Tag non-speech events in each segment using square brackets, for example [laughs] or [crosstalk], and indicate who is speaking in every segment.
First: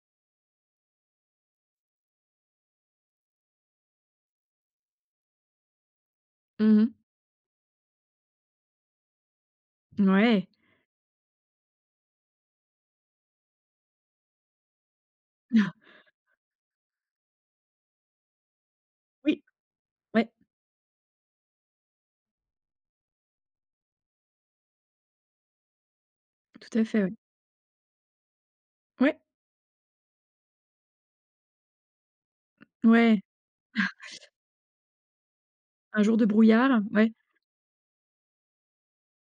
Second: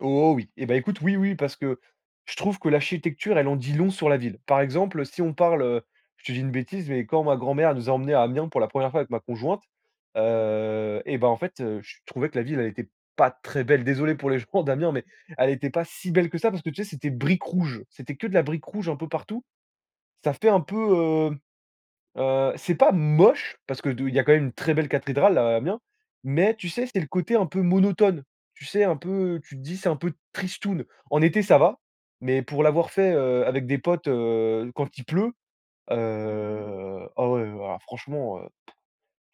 Speaker 1: Oh, oui. Eh ben, écoute, oui, oui, parce que je trouve que l'architecture, elle en dit long sur la ville. Par exemple, si on parle, heu, je te dis une
Speaker 2: Mmh
Speaker 1: bêtise,
Speaker 2: mh.
Speaker 1: mais quand ma grand-mère nous a emmenés à Amiens pour la 1re fois avec ma conjointe,
Speaker 2: Mouais.
Speaker 1: heu et ben, en fait, heu, je trouvais que la ville, elle était pas très belle. Désolé pour les gens d'Amiens, mais elle était
Speaker 2: [chuckles]
Speaker 1: pas si belle que ça, parce que, tu sais, c'était briques rouges, c'était que de la brique rouge un peu
Speaker 2: Oui.
Speaker 1: partout.
Speaker 2: Ouais
Speaker 1: Ça fait un peu, heu heu, c'est pas moche, parce que de il y a quand même une très belle cathédrale à Amiens, mais tu
Speaker 2: Tout à
Speaker 1: sais, c'est
Speaker 2: fait,
Speaker 1: le
Speaker 2: oui.
Speaker 1: côté un peu monotone. Tu sais, un
Speaker 2: Ouais.
Speaker 1: peu, tu te dis: «C'est un peu tristoune». En été, ça va, mais pour l'avoir fait,
Speaker 2: Ouais.
Speaker 1: heu, avec des
Speaker 2: [chuckles]
Speaker 1: potes, heu, quand il pleut,
Speaker 2: Un jour de brouillard,
Speaker 1: heu,
Speaker 2: ouais?
Speaker 1: ah, ouais, alors, franchement, heu, p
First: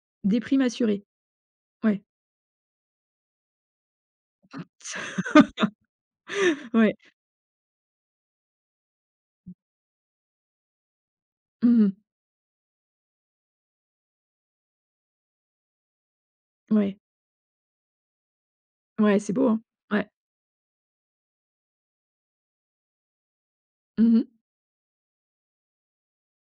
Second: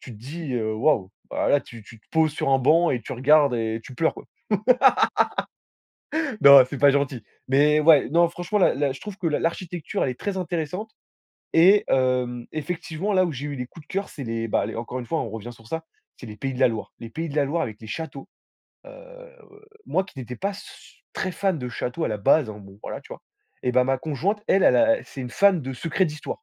Speaker 1: tu te dis:
Speaker 2: Déprime
Speaker 1: «Heu,
Speaker 2: assurée?
Speaker 1: waouh!» Heu, ah, là, tu tu
Speaker 2: Ouais.
Speaker 1: te poses sur un banc et tu regardes et tu pleures, quoi.
Speaker 2: [laughs]
Speaker 1: [laughs] Non, c'est pas
Speaker 2: Ouais.
Speaker 1: gentil. Mais ouais, non, franchement, la la je trouve que l'a l'architecture, elle est très intéressante
Speaker 2: Mmh
Speaker 1: et
Speaker 2: mh.
Speaker 1: hem, effectivement, là où j'ai eu des coups de cœur, c'est les bah, les encore une fois, on revient sur ça, c'est les Pays de la Loire.
Speaker 2: Ouais.
Speaker 1: Les Pays de la Loire avec les châteaux.
Speaker 2: Ouais,
Speaker 1: Heu,
Speaker 2: c'est beau, hein?
Speaker 1: moi,
Speaker 2: Ouais.
Speaker 1: qui n'étais pas su très fan de châteaux, à la base, alors, bon, voilà, tu vois? Eh ben, ma
Speaker 2: Mmh mh.
Speaker 1: conjointe, elle, elle a c'est une fan de secrets d'histoire.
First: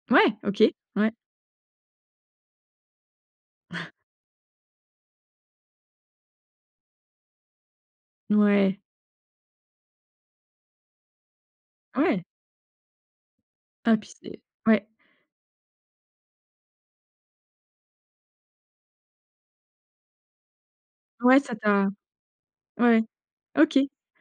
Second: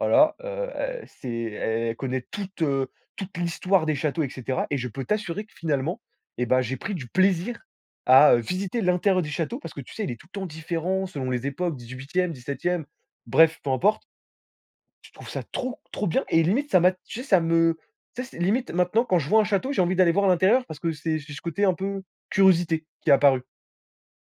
Speaker 1: Voilà,
Speaker 2: Ouais, OK,
Speaker 1: heu et
Speaker 2: ouais.
Speaker 1: c'est el elle connaît toute, heu, toute l'histoire
Speaker 2: [chuckles]
Speaker 1: des châteaux et cetera et je peux t'assurer que, finalement et ben, j'ai pris du plaisir à, heu,
Speaker 2: Ouais.
Speaker 1: visiter l'intérieur des châteaux parce que, tu sais, il est tout le temps différent, selon les époques
Speaker 2: Ouais.
Speaker 1: 18e, 17e. Bref, peu
Speaker 2: Hein,
Speaker 1: importe
Speaker 2: puis c'est Ouais.
Speaker 1: je trouve ça trop, trop bien et limite, ça m'a, tu sais, ça me, tu sais, limite, maintenant quand je vois un château, j'ai envie d'aller voir à l'intérieur parce que c'est j
Speaker 2: Ouais,
Speaker 1: ce
Speaker 2: ça
Speaker 1: côté un
Speaker 2: t'a
Speaker 1: peu curiosité
Speaker 2: ouais
Speaker 1: qui est apparu.
Speaker 2: OK.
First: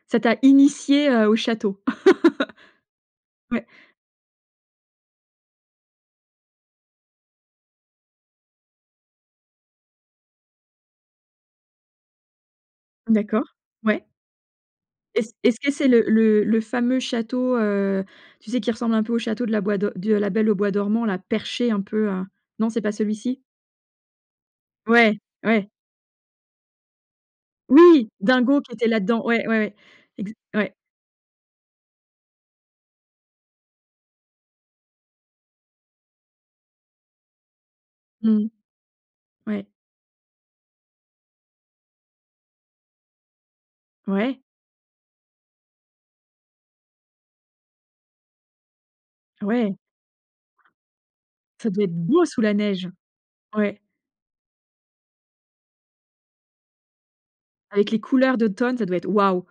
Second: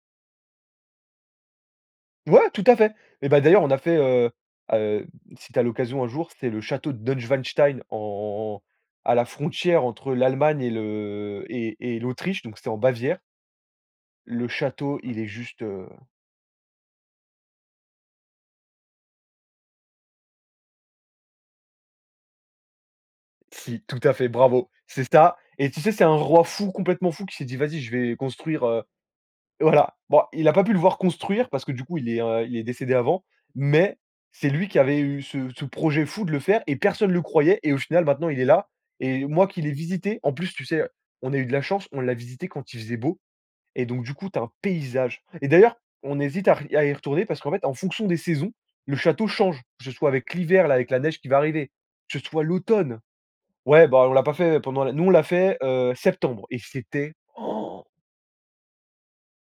Speaker 2: Ça t'a initié, heu, au château?
Speaker 1: Ouais, tout à fait. Eh
Speaker 2: [laughs]
Speaker 1: ben, d'ailleurs
Speaker 2: Ouais.
Speaker 1: on a fait, heu heu, si tu as l'occasion un jour, c'est le château de Neuschwanstein, en en en à la frontière entre l'Allemagne et le et et l'Autriche, donc c'était en Bavière
Speaker 2: D'accord, ouais.
Speaker 1: le château, il est
Speaker 2: Est-ce est ce
Speaker 1: juste,
Speaker 2: que
Speaker 1: heu
Speaker 2: c'est le le le fameux château, heu, tu sais, qui ressemble un peu au château de la bois do de La Belle au bois dormant, là, perché un peu, heu? Non c'est pas celui-ci?
Speaker 1: Si, tout à fait, bravo, c'est
Speaker 2: Ouais,
Speaker 1: ça
Speaker 2: ouais.
Speaker 1: et tu sais, c'est un roi fou, complètement fou, qui s'est dit: «Vas-y, je
Speaker 2: Oui!
Speaker 1: vais
Speaker 2: Dingo
Speaker 1: construire,
Speaker 2: qui
Speaker 1: heu»,
Speaker 2: était là-dedans, ouais, ouais, ouais.
Speaker 1: voilà. Bon,
Speaker 2: Ex
Speaker 1: il a pas pu
Speaker 2: Ouais.
Speaker 1: le voir construire parce que, du coup, il est r il est décédé avant, mais c'est lui qui avait eu ce ce projet fou de le faire et personne le croyait et au final, maintenant, il
Speaker 2: Mmh
Speaker 1: est
Speaker 2: mh.
Speaker 1: là et moi qui
Speaker 2: Ouais.
Speaker 1: l'ai visité, en plus, tu sais, on a eu de la chance, on l'a visité quand il faisait beau et donc, du coup, tu
Speaker 2: Ouais.
Speaker 1: as un paysage et d'ailleurs, on hésite à r à y retourner parce qu'en fait, en fonction des saisons, le château change,
Speaker 2: Ouais.
Speaker 1: que ce soit avec l'hiver, là, avec la neige qui va
Speaker 2: Ça
Speaker 1: arriver,
Speaker 2: doit être
Speaker 1: que
Speaker 2: beau
Speaker 1: ce
Speaker 2: sous
Speaker 1: soit
Speaker 2: la neige.
Speaker 1: l'automne.
Speaker 2: Ouais.
Speaker 1: Ouais, bah, on l'a pas fait pendant la nous, on l'a fait, heu, septembre et c'était, oh!
Speaker 2: Avec les couleurs d'automne, ça doit être waouh.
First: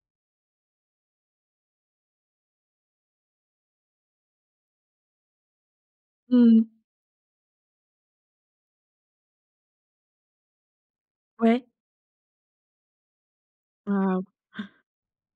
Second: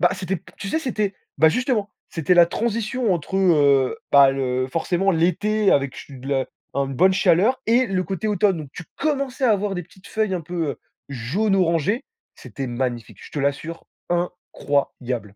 Speaker 1: Bah, c'était p tu sais, c'était bah, justement, c'était la transition entre, heu, bah, le forcément, l'été avec che de la
Speaker 2: Mmh mh.
Speaker 1: un bonne chaleur et le côté automne. Donc tu commençais à avoir des petites feuilles un peu heu
Speaker 2: Ouais.
Speaker 1: jaune-orangé, c'était magnifique, je te l'assure.
Speaker 2: Waouh. Han!
Speaker 1: incroyable.